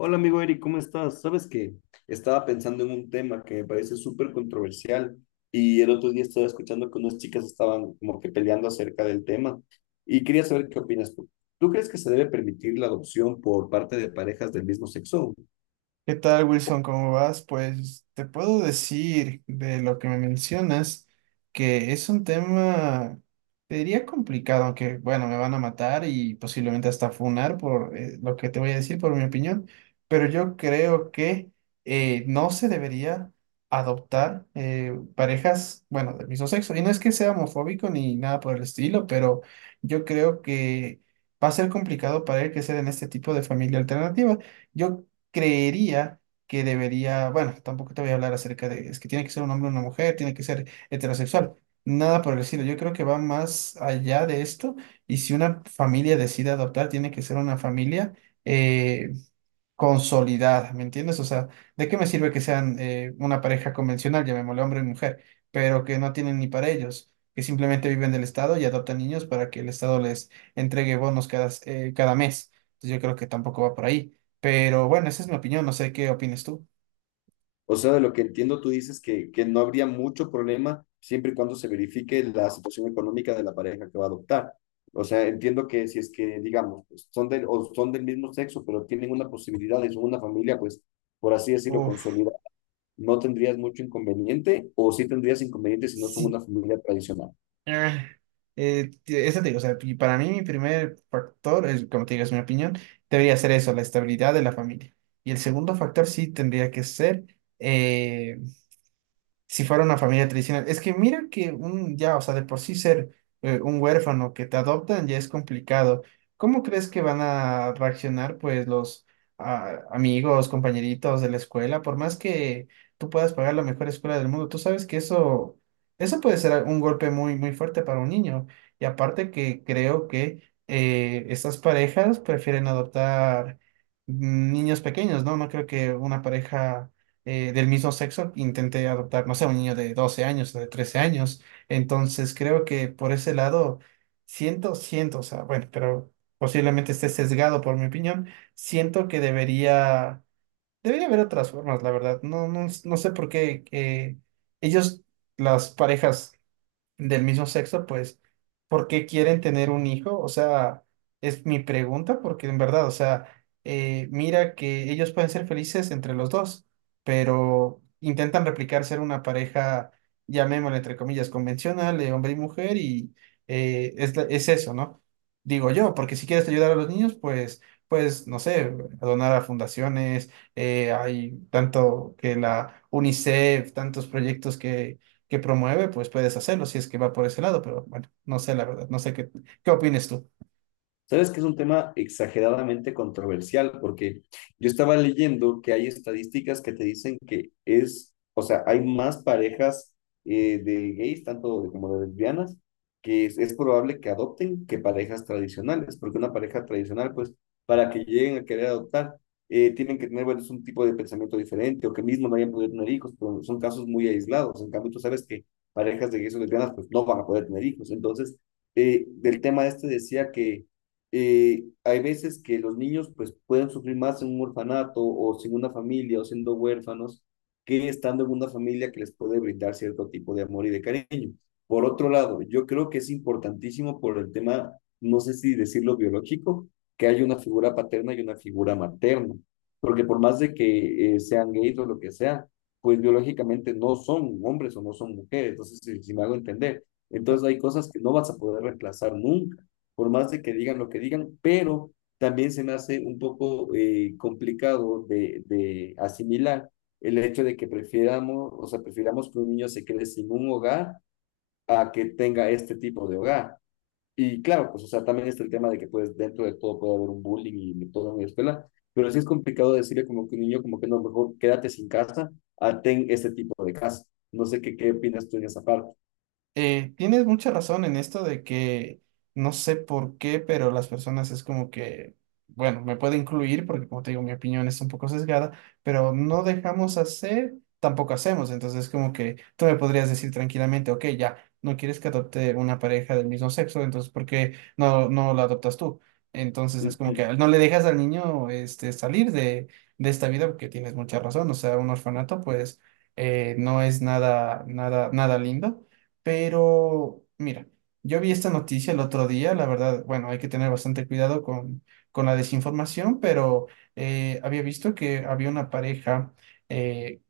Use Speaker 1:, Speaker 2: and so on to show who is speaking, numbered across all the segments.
Speaker 1: Hola amigo Eric, ¿cómo estás? Sabes que estaba pensando en un tema que me parece súper controversial y el otro día estaba escuchando que unas chicas estaban como que peleando acerca del tema y quería saber qué opinas tú. ¿Tú crees que se debe permitir la adopción por parte de parejas del mismo sexo?
Speaker 2: ¿Qué tal, Wilson? ¿Cómo vas? Pues te puedo decir de lo que me mencionas que es un tema, te diría complicado, aunque bueno, me van a matar y posiblemente hasta funar por lo que te voy a decir, por mi opinión, pero yo creo que no se debería adoptar parejas, bueno, del mismo sexo. Y no es que sea homofóbico ni nada por el estilo, pero yo creo que va a ser complicado para él crecer en este tipo de familia alternativa. Yo creería que debería, bueno, tampoco te voy a hablar acerca de, es que tiene que ser un hombre o una mujer, tiene que ser heterosexual, nada por el estilo. Yo creo que va más allá de esto y si una familia decide adoptar, tiene que ser una familia. eh, Consolidada, ¿me entiendes? O sea, ¿de qué me sirve que sean una pareja convencional, llamémosle hombre y mujer, pero que no tienen ni para ellos, que simplemente viven del Estado y adoptan niños para que el Estado les entregue bonos cada, cada mes? Entonces yo creo que tampoco va por ahí. Pero bueno, esa es mi opinión, no sé qué opinas tú.
Speaker 1: O sea, de lo que entiendo, tú dices que no habría mucho problema siempre y cuando se verifique la situación económica de la pareja que va a adoptar. O sea, entiendo que si es que, digamos, pues, son del, o son del mismo sexo, pero tienen una posibilidad de una familia, pues, por así decirlo,
Speaker 2: Uf,
Speaker 1: consolidada, ¿no tendrías mucho inconveniente o sí tendrías inconveniente si no son
Speaker 2: sí.
Speaker 1: una familia tradicional?
Speaker 2: ah, Eso te digo, o sea, y para mí mi primer factor, es, como te digo, es mi opinión, debería ser eso, la estabilidad de la familia. Y el segundo factor sí tendría que ser... eh, si fuera una familia tradicional. Es que mira que un, ya, o sea, de por sí ser un huérfano que te adoptan ya es complicado. ¿Cómo crees que van a reaccionar, pues, los amigos, compañeritos de la escuela? Por más que tú puedas pagar la mejor escuela del mundo, tú sabes que eso puede ser un golpe muy, muy fuerte para un niño. Y aparte que creo que estas parejas prefieren adoptar niños pequeños, ¿no? No creo que una pareja del mismo sexo, intenté adoptar, no sé, un niño de 12 años o de 13 años. Entonces creo que por ese lado, siento, o sea, bueno, pero posiblemente esté sesgado por mi opinión, siento que debería haber otras formas, la verdad. No sé por qué ellos, las parejas del mismo sexo, pues, ¿por qué quieren tener un hijo? O sea, es mi pregunta, porque en verdad, o sea, mira que ellos pueden ser felices entre los dos, pero intentan replicar ser una pareja, llamémosla entre comillas, convencional, de hombre y mujer, y es eso, ¿no? Digo yo, porque si quieres ayudar a los niños, pues, no sé, donar a fundaciones, hay tanto que la UNICEF, tantos proyectos que promueve, pues puedes hacerlo si es que va por ese lado, pero bueno, no sé la verdad, no sé qué opines tú.
Speaker 1: Sabes que es un tema exageradamente controversial porque yo estaba leyendo que hay estadísticas que te dicen que es, o sea, hay más parejas de gays, tanto de- como de lesbianas, que es probable que adopten que parejas tradicionales, porque una pareja tradicional, pues, para que lleguen a querer adoptar, tienen que tener, bueno, es un tipo de pensamiento diferente o que mismo no hayan podido tener hijos, pero son casos muy aislados. En cambio, tú sabes que parejas de gays o lesbianas, pues, no van a poder tener hijos. Entonces, del tema este decía que hay veces que los niños pues pueden sufrir más en un orfanato o sin una familia o siendo huérfanos que estando en una familia que les puede brindar cierto tipo de amor y de cariño. Por otro lado, yo creo que es importantísimo por el tema, no sé si decirlo biológico, que hay una figura paterna y una figura materna, porque por más de que sean gays o lo que sea, pues biológicamente no son hombres o no son mujeres, entonces si, si me hago entender, entonces hay cosas que no vas a poder reemplazar nunca por más de que digan lo que digan, pero también se me hace un poco complicado de asimilar el hecho de que prefiramos, o sea, prefiramos que un niño se quede sin un hogar a que tenga este tipo de hogar. Y claro, pues, o sea, también está el tema de que, pues, dentro de todo puede haber un bullying y todo en la escuela, pero sí es complicado decirle como que un niño, como que no, mejor quédate sin casa a ten este tipo de casa. No sé qué, qué opinas tú en esa parte.
Speaker 2: Tienes mucha razón en esto de que no sé por qué, pero las personas es como que, bueno, me puede incluir porque como te digo, mi opinión es un poco sesgada, pero no dejamos hacer, tampoco hacemos. Entonces como que tú me podrías decir tranquilamente, ok, ya, no quieres que adopte una pareja del mismo sexo, entonces ¿por qué no la adoptas tú? Entonces es como que no le dejas al niño este, salir de esta vida porque tienes mucha razón. O sea, un orfanato pues no es nada, nada, nada lindo pero, mira, yo vi esta noticia el otro día, la verdad, bueno, hay que tener bastante cuidado con la desinformación, pero había visto que había una pareja eh,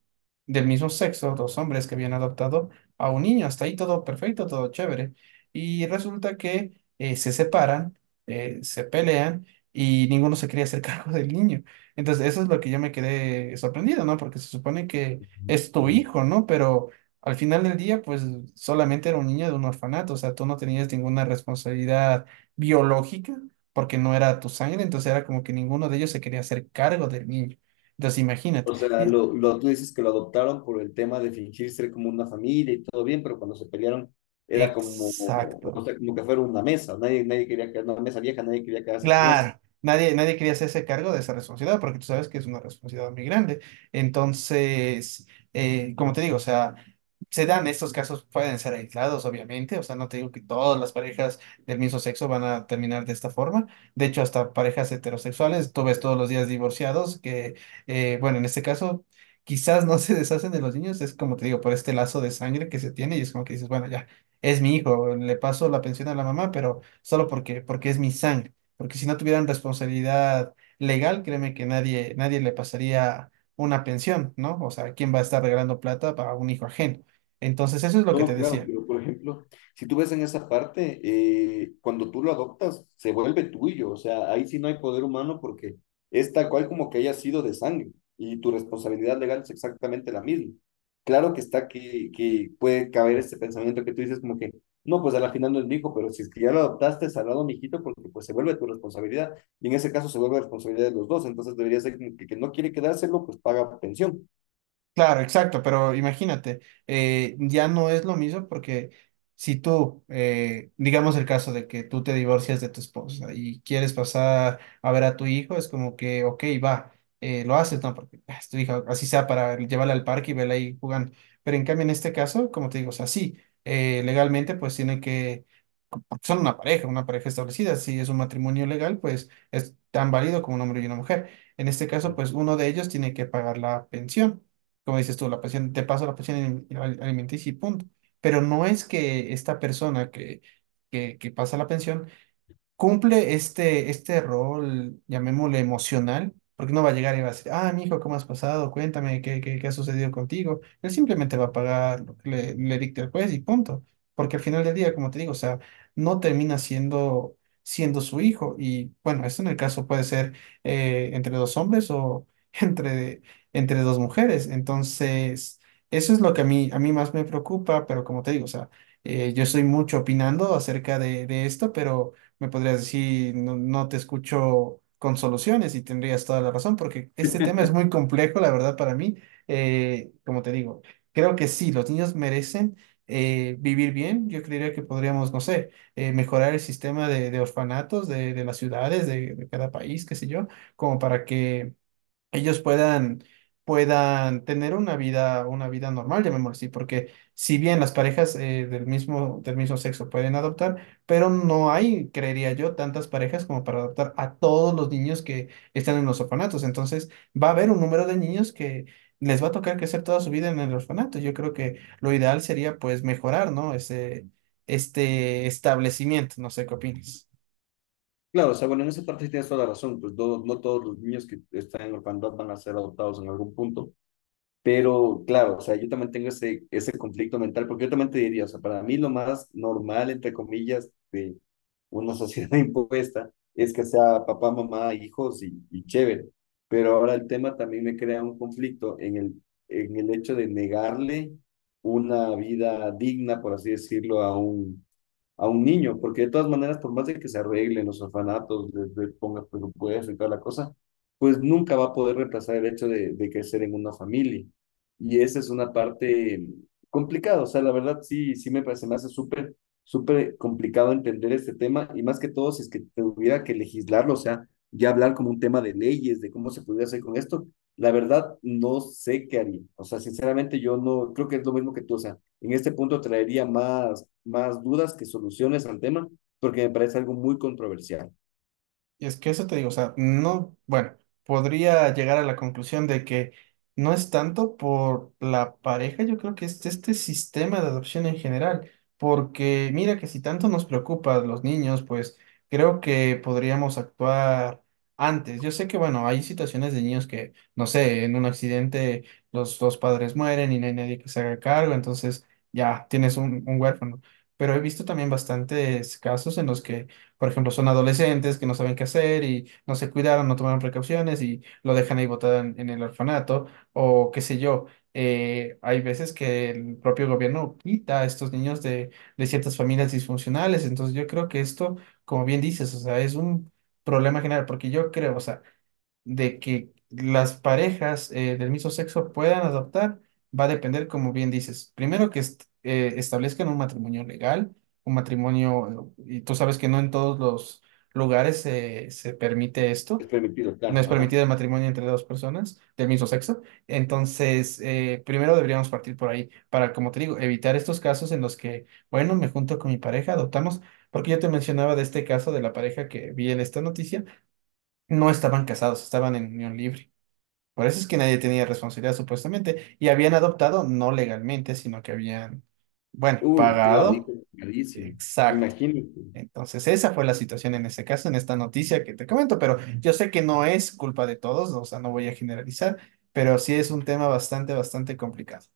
Speaker 2: del mismo sexo, dos hombres que habían adoptado a un niño. Hasta ahí todo perfecto, todo chévere. Y resulta que se separan, se pelean y ninguno se quería hacer cargo del niño. Entonces, eso es lo que yo me quedé sorprendido, ¿no? Porque se supone que es tu hijo, ¿no? Pero al final del día, pues solamente era un niño de un orfanato, o sea, tú no tenías ninguna responsabilidad biológica. Porque no era tu sangre, entonces era como que ninguno de ellos se quería hacer cargo del niño. Entonces, imagínate.
Speaker 1: O sea,
Speaker 2: Y
Speaker 1: lo, tú dices que lo adoptaron por el tema de fingir ser como una familia y todo bien, pero cuando se pelearon era como, o
Speaker 2: exacto.
Speaker 1: sea, como que fuera una mesa, nadie, nadie quería quedar, una mesa vieja, nadie quería quedarse con eso.
Speaker 2: Claro, nadie, nadie quería hacerse cargo de esa responsabilidad porque tú sabes que es una responsabilidad muy grande. Entonces, como te digo, o sea, se dan estos casos, pueden ser aislados, obviamente, o sea, no te digo que todas las parejas del mismo sexo van a terminar de esta forma. De hecho, hasta parejas heterosexuales, tú ves todos los días divorciados que bueno, en este caso, quizás no se deshacen de los niños, es como te digo, por este lazo de sangre que se tiene y es como que dices, bueno, ya, es mi hijo, le paso la pensión a la mamá, pero solo porque es mi sangre porque si no tuvieran responsabilidad legal, créeme que nadie, nadie le pasaría una pensión, ¿no? O sea, ¿quién va a estar regalando plata para un hijo ajeno? Entonces, eso es lo que
Speaker 1: No,
Speaker 2: te
Speaker 1: claro,
Speaker 2: decía.
Speaker 1: pero por ejemplo, si tú ves en esa parte, cuando tú lo adoptas, se vuelve tuyo, o sea, ahí sí no hay poder humano porque es tal cual como que haya sido de sangre y tu responsabilidad legal es exactamente la misma. Claro que está que puede caber este pensamiento que tú dices como que, no, pues al final no es mi hijo, pero si es que ya lo adoptaste, salado mi hijito, porque pues se vuelve tu responsabilidad y en ese caso se vuelve responsabilidad de los dos, entonces debería ser como que, el que no quiere quedárselo, pues paga pensión.
Speaker 2: Claro, exacto, pero imagínate, ya no es lo mismo porque si tú digamos el caso de que tú te divorcias de tu esposa y quieres pasar a ver a tu hijo, es como que, ok, va, lo haces, ¿no? Porque ah, es tu hija, así sea para llevarla al parque y verla ahí jugando. Pero en cambio, en este caso, como te digo, o sea, sí, legalmente pues tiene que porque son una pareja establecida. Si es un matrimonio legal, pues es tan válido como un hombre y una mujer. En este caso,
Speaker 1: ¿No?
Speaker 2: pues uno de ellos tiene que pagar la pensión. Como dices tú, la pensión, te paso la pensión alimenticia y punto. Pero no es que esta persona que pasa la pensión cumple este rol, llamémosle emocional, porque no va a llegar y va a decir, ah, mi hijo, ¿cómo has pasado? Cuéntame, ¿ qué ha sucedido contigo? Él simplemente va a pagar lo que le dicte el juez y punto. Porque al final del día, como te digo, o sea, no termina siendo su hijo. Y bueno, esto en el caso puede ser entre dos hombres o entre, entre dos mujeres. Entonces, eso es lo que a a mí más me preocupa, pero como te digo, o sea, yo estoy mucho opinando acerca de esto, pero me podrías decir, no, no te escucho con soluciones y tendrías toda la razón, porque este tema es muy complejo, la verdad, para mí. Como te digo, creo que sí, los niños merecen vivir bien. Yo creería que podríamos, no sé, mejorar el sistema de orfanatos de las ciudades, de cada país, qué sé yo, como para que ellos puedan, puedan tener una vida normal, llamémoslo así, porque si bien las parejas del mismo sexo pueden adoptar, pero no hay, creería yo, tantas parejas como para adoptar a todos los niños que están en los orfanatos. Entonces, va a haber un número de niños que les va a tocar crecer toda su vida en el orfanato. Yo creo que lo ideal sería pues mejorar, ¿no? Ese, este establecimiento, no sé qué opinas.
Speaker 1: Claro, o sea, bueno, en esa parte sí tienes toda la razón, pues no, no todos los niños que están en orfandad van a ser adoptados en algún punto, pero claro, o sea, yo también tengo ese, ese conflicto mental, porque yo también te diría, o sea, para mí lo más normal, entre comillas, de una sociedad impuesta es que sea papá, mamá, hijos y chévere, pero ahora el tema también me crea un conflicto en el hecho de negarle una vida digna, por así decirlo, a un niño, porque de todas maneras, por más de que se arreglen los orfanatos, les ponga presupuesto y toda la cosa, pues nunca va a poder reemplazar el hecho de crecer en una familia. Y esa es una parte complicada, o sea, la verdad sí, sí me parece, me hace súper, súper complicado entender este tema y más que todo si es que tuviera que legislarlo, o sea, ya hablar como un tema de leyes, de cómo se podría hacer con esto, la verdad no sé qué haría, o sea, sinceramente yo no, creo que es lo mismo que tú, o sea, en este punto traería más, más dudas que soluciones al tema, porque me parece algo muy controversial.
Speaker 2: Y es que eso te digo, o sea, no, bueno, podría llegar a la conclusión de que no es tanto por la pareja, yo creo que es este sistema de adopción en general, porque mira que si tanto nos preocupa a los niños, pues creo que podríamos actuar antes. Yo sé que, bueno, hay situaciones de niños que, no sé, en un accidente los dos padres mueren y no hay nadie que se haga cargo, entonces ya tienes un huérfano, pero he visto también bastantes casos en los que por ejemplo, son adolescentes que no saben qué hacer y no se cuidaron, no tomaron precauciones y lo dejan ahí botado en el orfanato o qué sé yo. Hay veces que el propio gobierno quita a estos niños de ciertas familias disfuncionales. Entonces yo creo que esto, como bien dices, o sea, es un problema general porque yo creo, o sea, de que las parejas del mismo sexo puedan adoptar va a depender, como bien dices, primero que establezcan un matrimonio legal, un matrimonio, y tú sabes que no en todos los lugares se permite esto,
Speaker 1: Es permitido,
Speaker 2: no es
Speaker 1: claro. Ajá.
Speaker 2: permitido el matrimonio entre dos personas del mismo sexo, entonces primero deberíamos partir por ahí para, como te digo, evitar estos casos en los que, bueno, me junto con mi pareja, adoptamos, porque yo te mencionaba de este caso de la pareja que vi en esta noticia, no estaban casados, estaban en unión libre. Por eso es que nadie tenía responsabilidad supuestamente. Y habían adoptado no legalmente, sino que habían, bueno,
Speaker 1: Uy, claro, hijo,
Speaker 2: pagado.
Speaker 1: carísimo.
Speaker 2: Exacto.
Speaker 1: Imagínate,
Speaker 2: Entonces, esa fue la situación en este caso, en esta noticia que te comento, pero yo sé que no es culpa de todos, o sea, no voy a generalizar, pero sí es un tema bastante, bastante complicado.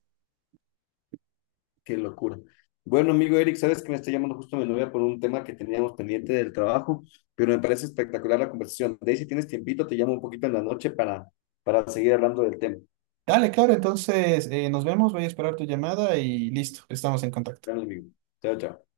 Speaker 1: qué locura. Bueno, amigo Eric, sabes que me está llamando justo mi novia por un tema que teníamos pendiente del trabajo, pero me parece espectacular la conversación. De ahí, si tienes tiempito, te llamo un poquito en la noche para seguir hablando del tema.
Speaker 2: Dale, claro, entonces nos vemos, voy a esperar tu llamada y listo, estamos en contacto.
Speaker 1: Dale, amigo. Chao, chao.